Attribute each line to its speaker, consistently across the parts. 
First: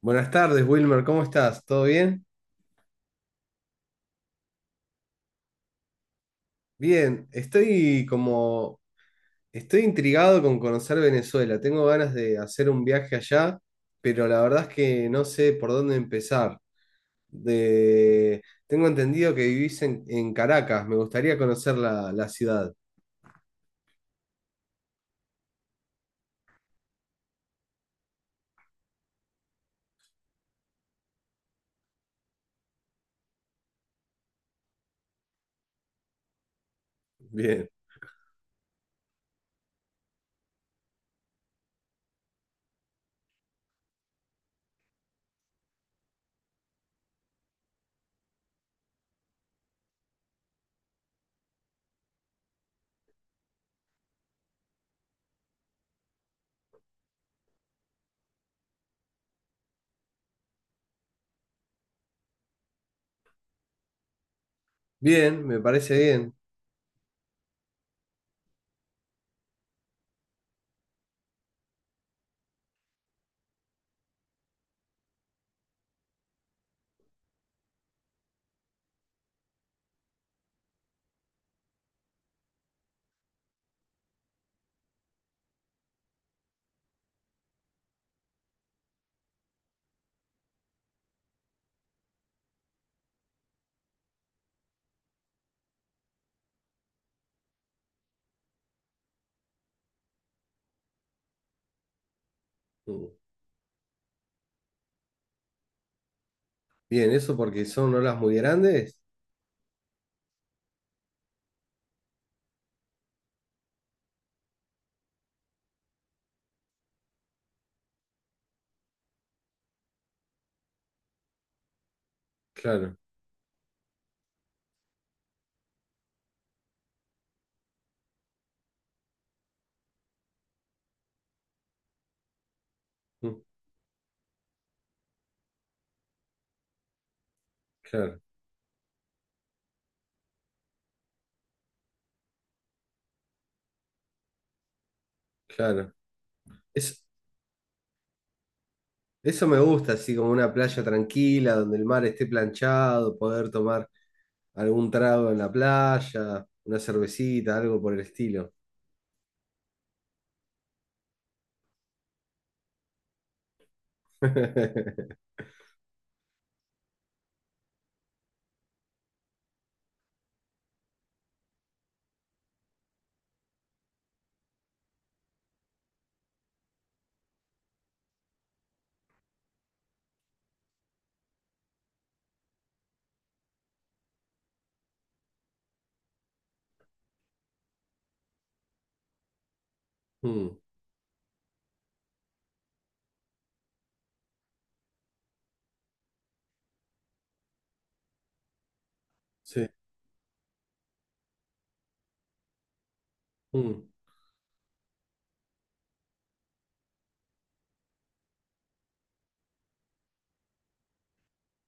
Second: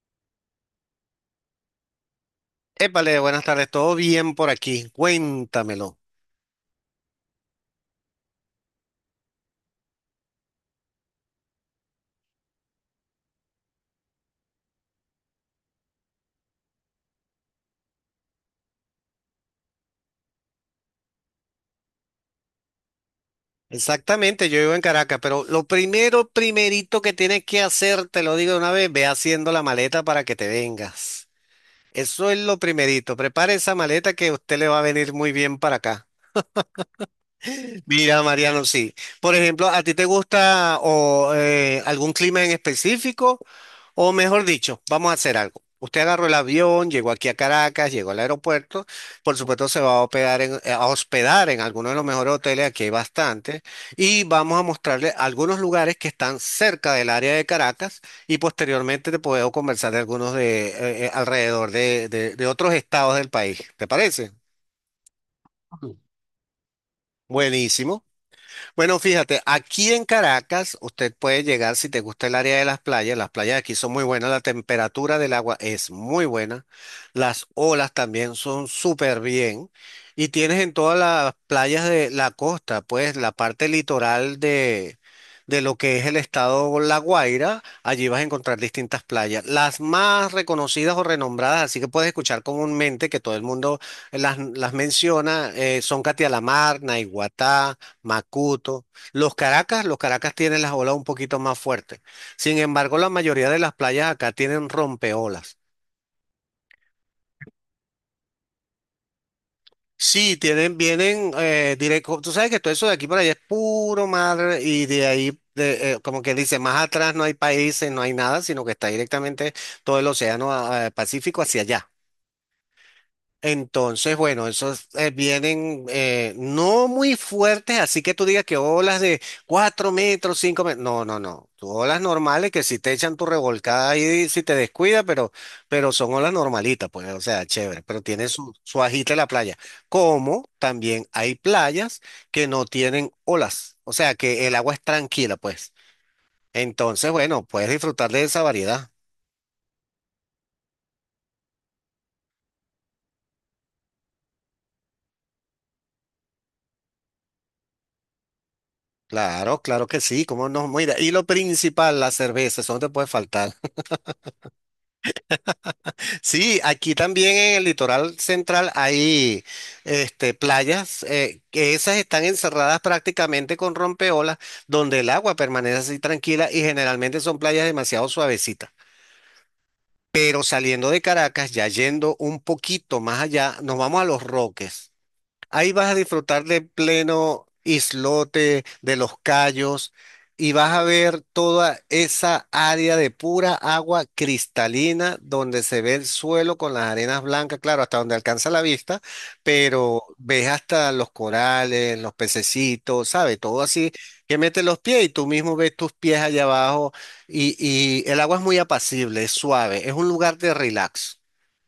Speaker 1: Buenas tardes, Wilmer, ¿cómo estás? ¿Todo bien?
Speaker 2: Épale, buenas tardes, todo bien por aquí, cuéntamelo.
Speaker 1: Bien, estoy intrigado con conocer Venezuela. Tengo ganas de hacer un viaje allá, pero la verdad es que no sé por dónde empezar. De, Tengo entendido que vivís en Caracas, me gustaría conocer la ciudad.
Speaker 2: Exactamente, yo vivo en Caracas, pero lo primero, primerito que tienes que hacer, te lo digo de una vez, ve haciendo la maleta para que te vengas. Eso es lo primerito, prepare esa maleta que a usted le va a venir muy bien para acá.
Speaker 1: Bien,
Speaker 2: Mira, Mariano, sí. Por ejemplo, ¿a ti te gusta o algún clima en específico? O mejor dicho, vamos a hacer algo. Usted agarró el avión, llegó aquí a Caracas, llegó al aeropuerto. Por supuesto, se va a hospedar en alguno de los mejores hoteles, aquí hay bastantes, y vamos a mostrarle algunos lugares que están cerca del área de Caracas y posteriormente te puedo conversar de algunos de alrededor de otros estados del país. ¿Te parece?
Speaker 1: bien, me parece bien.
Speaker 2: Buenísimo. Bueno, fíjate, aquí en Caracas usted puede llegar si te gusta el área de las playas. Las playas aquí son muy buenas, la temperatura del agua es muy buena, las olas también son súper bien y tienes en todas las playas de la costa, pues la parte litoral de lo que es el estado La Guaira, allí vas a encontrar distintas playas, las más reconocidas o renombradas, así que puedes escuchar comúnmente que todo el mundo las menciona, son Catialamar, Naiguatá. Macuto. Los Caracas tienen las olas un poquito más fuertes. Sin embargo,
Speaker 1: Mm.
Speaker 2: la mayoría de las playas acá tienen rompeolas.
Speaker 1: Bien, eso porque son olas muy grandes.
Speaker 2: Sí, tienen, vienen directo. Tú sabes que todo eso de aquí para allá es puro mar y de ahí, de, como que dice, más atrás no hay países, no hay nada, sino que está directamente todo el océano Pacífico hacia allá.
Speaker 1: Claro,
Speaker 2: Entonces, bueno, esos vienen no muy fuertes, así que tú digas que olas de 4 metros, 5 metros. No, no, no. Tú olas normales que si te echan tu
Speaker 1: mm,
Speaker 2: revolcada ahí, si te descuida, pero son olas normalitas, pues, o sea, chévere, pero
Speaker 1: claro,
Speaker 2: tiene su, su agite la playa. Como también hay playas que no tienen olas, o sea, que el agua es tranquila, pues.
Speaker 1: claro. Es,
Speaker 2: Entonces, bueno, puedes disfrutar de esa variedad.
Speaker 1: Eso me gusta, así como una playa tranquila, donde el mar esté planchado, poder tomar algún trago en la playa, una cervecita, algo por el estilo.
Speaker 2: Claro, claro que sí, cómo no, mira, y lo principal, la cerveza, eso no te puede faltar. Sí, aquí también en el litoral central hay este, playas que esas están encerradas prácticamente con rompeolas, donde el agua permanece así tranquila y generalmente son playas demasiado suavecitas. Pero saliendo de Caracas, ya yendo un poquito más allá, nos vamos a Los Roques. Ahí vas a disfrutar de pleno islote, de los cayos, y
Speaker 1: Mm,
Speaker 2: vas a ver toda esa área de pura agua cristalina donde se ve el suelo con las arenas blancas, claro, hasta donde alcanza la vista,
Speaker 1: sí,
Speaker 2: pero ves hasta los corales, los pececitos, ¿sabes? Todo
Speaker 1: mm,
Speaker 2: así que metes los pies y tú mismo ves tus pies allá abajo y, y el agua es muy apacible, es suave, es un lugar de relax.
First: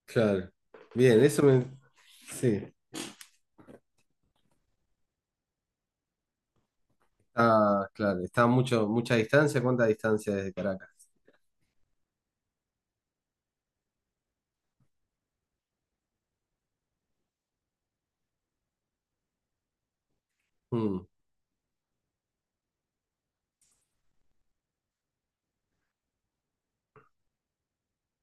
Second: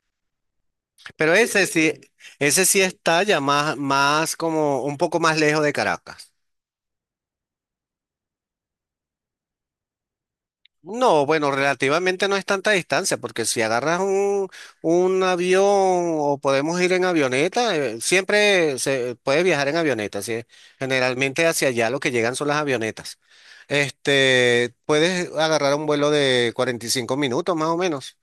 Speaker 1: claro. Bien,
Speaker 2: Pero
Speaker 1: eso me... Sí,
Speaker 2: ese sí está ya más, más como un poco más lejos de Caracas.
Speaker 1: ah, claro, está mucho, mucha distancia. ¿Cuánta distancia desde Caracas?
Speaker 2: No, bueno, relativamente no es tanta distancia, porque si agarras un avión o podemos ir en avioneta, siempre se puede viajar en avioneta, ¿sí?
Speaker 1: Mm,
Speaker 2: Generalmente hacia allá lo que llegan son las avionetas. Este, puedes agarrar un vuelo de 45 minutos más o menos.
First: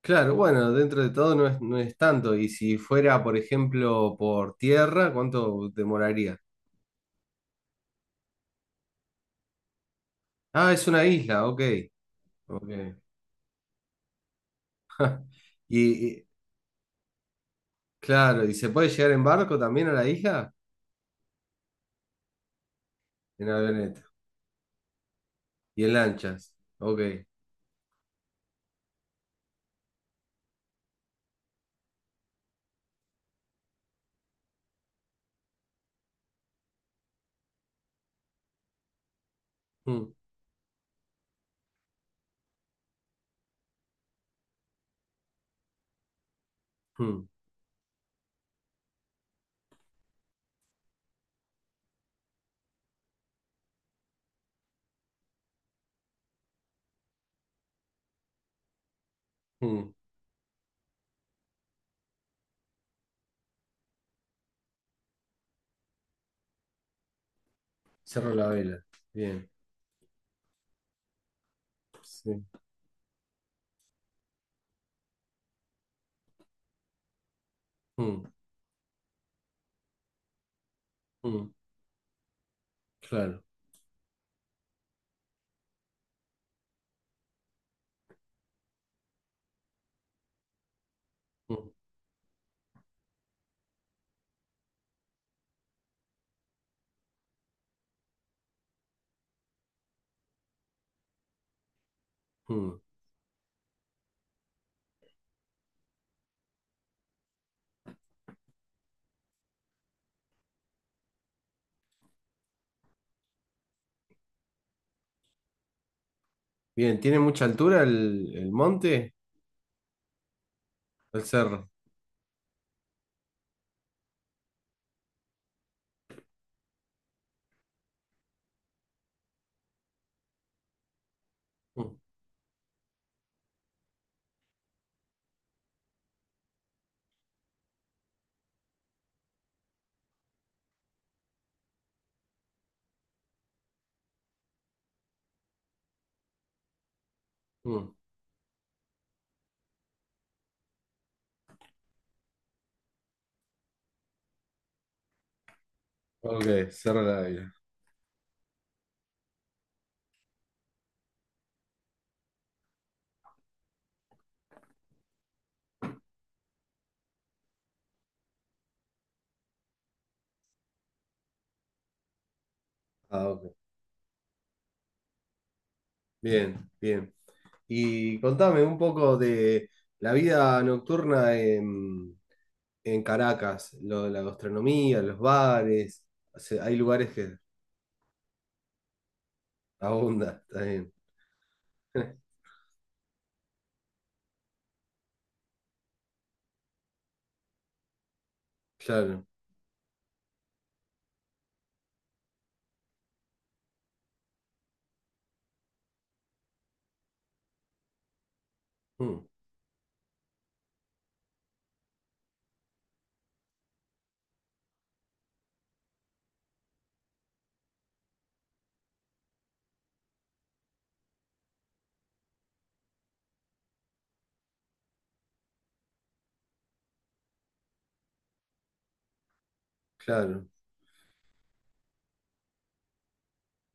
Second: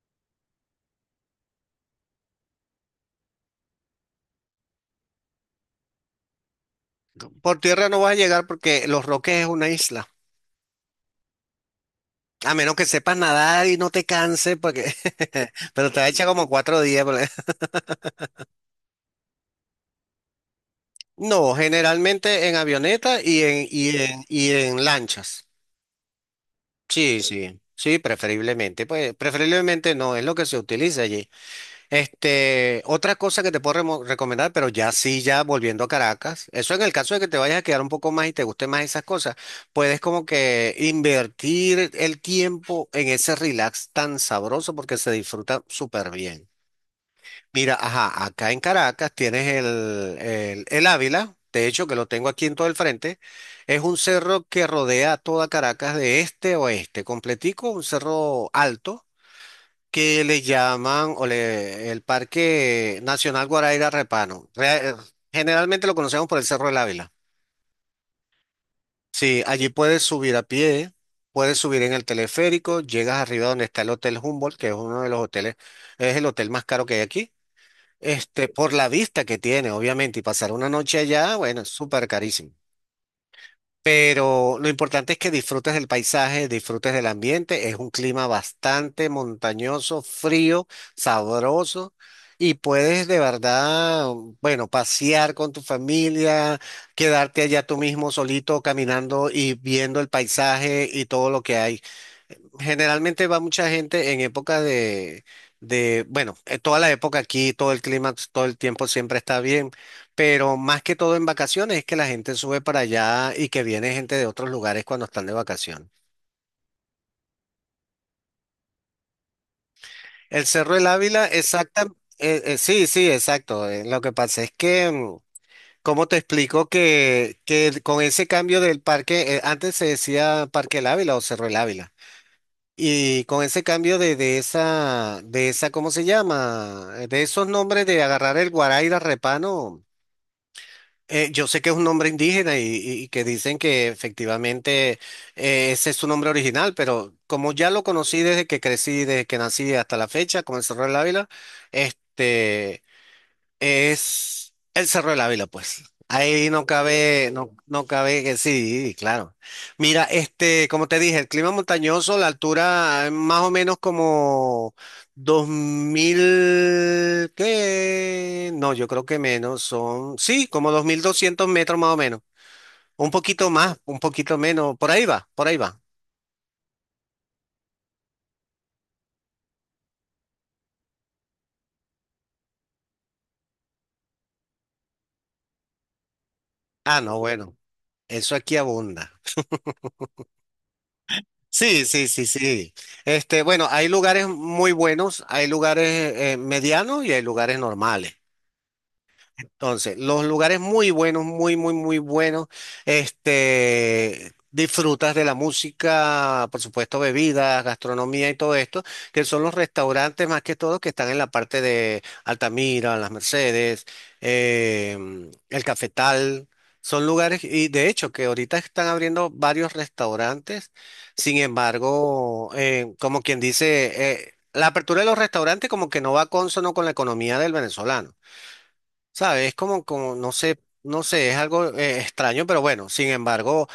Speaker 1: claro, bueno, dentro de todo no es tanto. Y si fuera, por ejemplo, por tierra, ¿cuánto demoraría?
Speaker 2: Por tierra no vas a llegar porque Los Roques es una isla.
Speaker 1: Ah, es una isla, ok.
Speaker 2: A
Speaker 1: Ok.
Speaker 2: menos que sepas nadar y no te canses, porque... pero te va a
Speaker 1: ¿Y,
Speaker 2: echar como 4 días.
Speaker 1: Claro, ¿y se puede llegar en barco también a la isla?
Speaker 2: No, generalmente en avioneta
Speaker 1: En avioneta
Speaker 2: y en lanchas.
Speaker 1: y en lanchas. Ok.
Speaker 2: Sí, sí, sí, preferiblemente. Pues preferiblemente no, es lo que se utiliza allí. Este, otra cosa que te puedo recomendar, pero ya sí, ya volviendo a Caracas, eso en el caso de que te vayas a quedar un poco más y te guste más esas cosas, puedes
Speaker 1: Mm,
Speaker 2: como que invertir el tiempo en ese relax tan sabroso porque se disfruta súper bien.
Speaker 1: mm,
Speaker 2: Mira, ajá, acá en Caracas tienes el, el Ávila, de hecho que lo tengo aquí en todo el frente, es un cerro que rodea a toda Caracas de este a oeste, completico, un cerro alto
Speaker 1: mm.
Speaker 2: que le llaman el Parque Nacional Guaraíra Repano. Generalmente lo conocemos por el Cerro del Ávila.
Speaker 1: Cerro la vela.
Speaker 2: Sí,
Speaker 1: Bien.
Speaker 2: allí puedes subir a pie, puedes subir en el
Speaker 1: Sí.
Speaker 2: teleférico, llegas arriba donde está el Hotel Humboldt, que es uno de los hoteles, es el hotel más caro que hay aquí.
Speaker 1: Mm,
Speaker 2: Este, por la vista que tiene, obviamente, y pasar una noche allá,
Speaker 1: mm,
Speaker 2: bueno, es súper carísimo.
Speaker 1: claro.
Speaker 2: Pero lo importante es que disfrutes del paisaje, disfrutes del ambiente. Es un clima bastante montañoso, frío,
Speaker 1: Mm,
Speaker 2: sabroso. Y puedes de verdad, bueno, pasear con tu familia, quedarte allá tú mismo solito caminando y viendo el paisaje y todo lo que hay.
Speaker 1: mm.
Speaker 2: Generalmente va mucha gente en época de, bueno, toda la época aquí, todo el clima, todo el tiempo siempre está bien, pero más que todo en vacaciones es que la gente sube para allá y que viene gente de otros lugares cuando están de vacaciones.
Speaker 1: Bien, ¿tiene mucha altura el monte?
Speaker 2: El Cerro del
Speaker 1: El
Speaker 2: Ávila,
Speaker 1: cerro.
Speaker 2: exacta, sí, sí, exacto. Lo que pasa es que, ¿cómo te explico que con ese cambio del parque, antes se decía Parque El Ávila o Cerro del
Speaker 1: Mm,
Speaker 2: Ávila? Y con ese cambio de esa, ¿cómo se llama? De esos nombres de agarrar el Guaraira Repano, yo sé que es un nombre indígena y, y que dicen que efectivamente ese es su nombre original, pero como ya lo
Speaker 1: mm.
Speaker 2: conocí desde que crecí, desde que nací hasta la fecha, con el Cerro del Ávila, este. Es el Cerro de la Vila, pues. Ahí no
Speaker 1: Ok, cerro la
Speaker 2: cabe,
Speaker 1: vela.
Speaker 2: no, no cabe que sí, claro. Mira, este, como te dije, el clima montañoso, la altura más o menos como 2000 ¿qué? No, yo creo que menos, son, sí, como 2200 metros más o menos. Un
Speaker 1: Ah,
Speaker 2: poquito
Speaker 1: ok.
Speaker 2: más, un poquito menos, por ahí va, por ahí va.
Speaker 1: Bien, bien. Y contame un poco de la vida nocturna en Caracas, lo de la gastronomía, los bares. O sea, hay
Speaker 2: Ah,
Speaker 1: lugares
Speaker 2: no,
Speaker 1: que.
Speaker 2: bueno, eso aquí abunda.
Speaker 1: Abunda, está bien.
Speaker 2: Sí, sí, sí, sí. Este, bueno, hay lugares muy buenos, hay lugares medianos y hay lugares normales.
Speaker 1: Claro,
Speaker 2: Entonces, los lugares muy buenos, muy, muy, muy buenos. Este, disfrutas de la música, por supuesto, bebidas, gastronomía y todo esto,
Speaker 1: mm,
Speaker 2: que son los restaurantes más que todo que están en la parte de Altamira, Las Mercedes, el Cafetal. Son lugares, y de hecho, que ahorita están abriendo varios restaurantes. Sin embargo, como quien dice, la apertura de los restaurantes como que no va consono con la economía del venezolano. ¿Sabes? Es como, como, no
Speaker 1: claro,
Speaker 2: sé, no sé, es algo extraño, pero bueno, sin embargo,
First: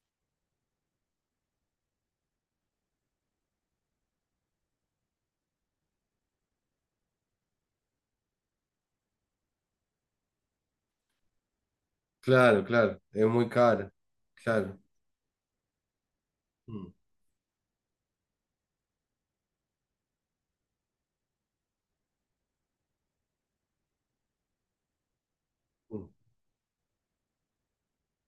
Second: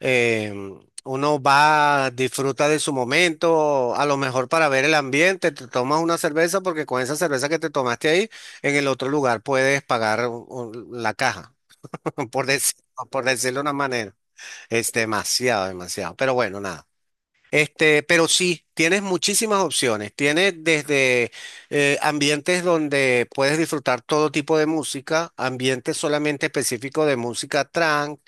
Speaker 2: em, uno va, disfruta de su momento, a lo mejor para ver el ambiente, te tomas una cerveza, porque con esa cerveza que te tomaste ahí, en el otro lugar puedes pagar la caja, por
Speaker 1: claro,
Speaker 2: decir-
Speaker 1: claro.
Speaker 2: por
Speaker 1: Es muy
Speaker 2: decirlo de una
Speaker 1: caro.
Speaker 2: manera.
Speaker 1: Claro.
Speaker 2: Es demasiado, demasiado, pero bueno,
Speaker 1: Mm,
Speaker 2: nada. Este, pero sí, tienes muchísimas opciones. Tienes desde ambientes donde puedes disfrutar todo tipo de música, ambientes
Speaker 1: mm,
Speaker 2: solamente específicos de música trance,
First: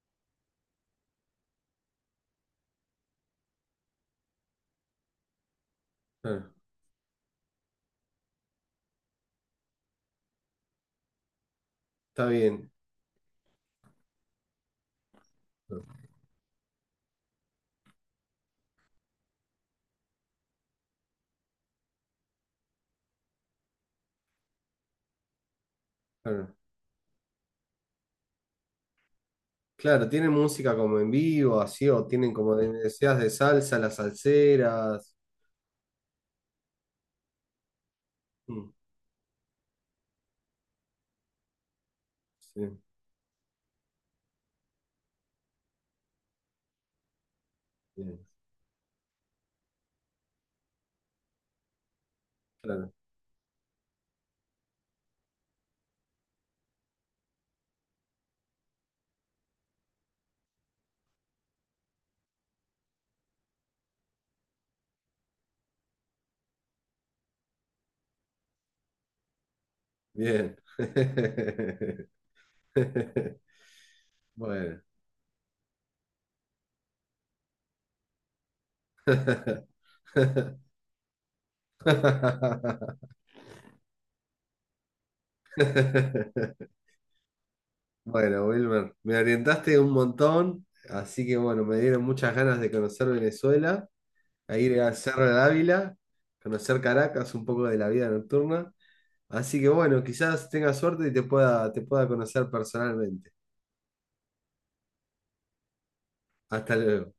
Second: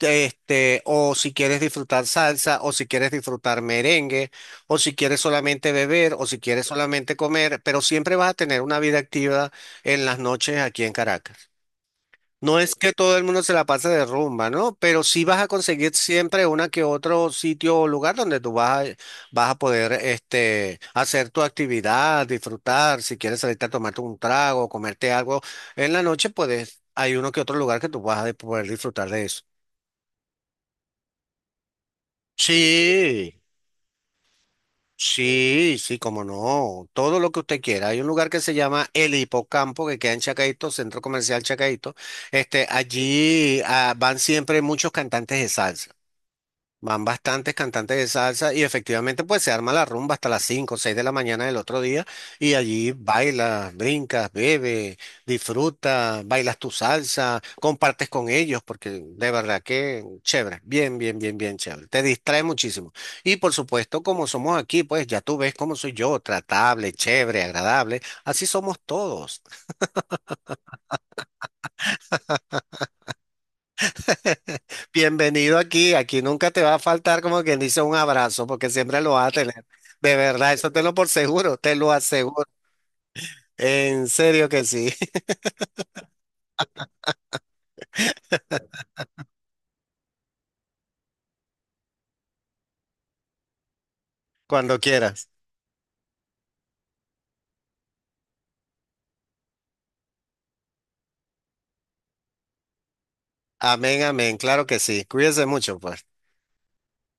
Speaker 2: este, o si quieres disfrutar salsa, o si quieres disfrutar merengue, o si quieres solamente beber, o si
Speaker 1: claro.
Speaker 2: quieres solamente comer, pero siempre vas a tener una vida activa en las noches aquí en Caracas.
Speaker 1: Está
Speaker 2: No
Speaker 1: bien.
Speaker 2: es que todo el mundo se la pase de rumba, ¿no? Pero sí vas a
Speaker 1: No,
Speaker 2: conseguir siempre una que otro sitio o lugar donde tú vas a, vas a poder este, hacer tu actividad, disfrutar. Si quieres salirte a tomarte un trago, comerte algo en la noche,
Speaker 1: claro.
Speaker 2: puedes, hay uno que otro lugar que tú vas a poder disfrutar de eso.
Speaker 1: Claro, tienen música como en vivo, así, o tienen como decías de
Speaker 2: Sí,
Speaker 1: salsa, las salseras.
Speaker 2: sí, sí, como no. Todo lo que usted quiera. Hay un lugar que se
Speaker 1: Mm,
Speaker 2: llama El Hipocampo, que queda en Chacaito, Centro Comercial Chacaito. Este,
Speaker 1: sí,
Speaker 2: allí van siempre muchos cantantes de salsa. Van bastantes cantantes de
Speaker 1: bien,
Speaker 2: salsa y efectivamente pues se arma la rumba hasta las 5 o 6 de la mañana del otro día y
Speaker 1: claro.
Speaker 2: allí bailas, brincas, bebes, disfrutas, bailas tu salsa, compartes con ellos porque de verdad que chévere, bien, bien, bien, bien chévere, te distrae muchísimo. Y por supuesto como somos aquí pues ya tú ves cómo soy yo, tratable, chévere, agradable, así somos todos.
Speaker 1: Bien. Bueno.
Speaker 2: Bienvenido aquí, aquí nunca te va a faltar como quien dice un abrazo, porque siempre lo vas a tener. De verdad, eso te lo por seguro, te lo aseguro. En serio que sí,
Speaker 1: Bueno, Wilmer, me orientaste un montón, así que bueno, me dieron muchas ganas de conocer Venezuela, a
Speaker 2: cuando
Speaker 1: ir a Cerro
Speaker 2: quieras.
Speaker 1: de Ávila, conocer Caracas, un poco de la vida nocturna. Así que bueno, quizás tenga suerte y te pueda conocer personalmente.
Speaker 2: Amén, amén, claro que sí. Cuídense mucho, pues.
Speaker 1: Hasta luego.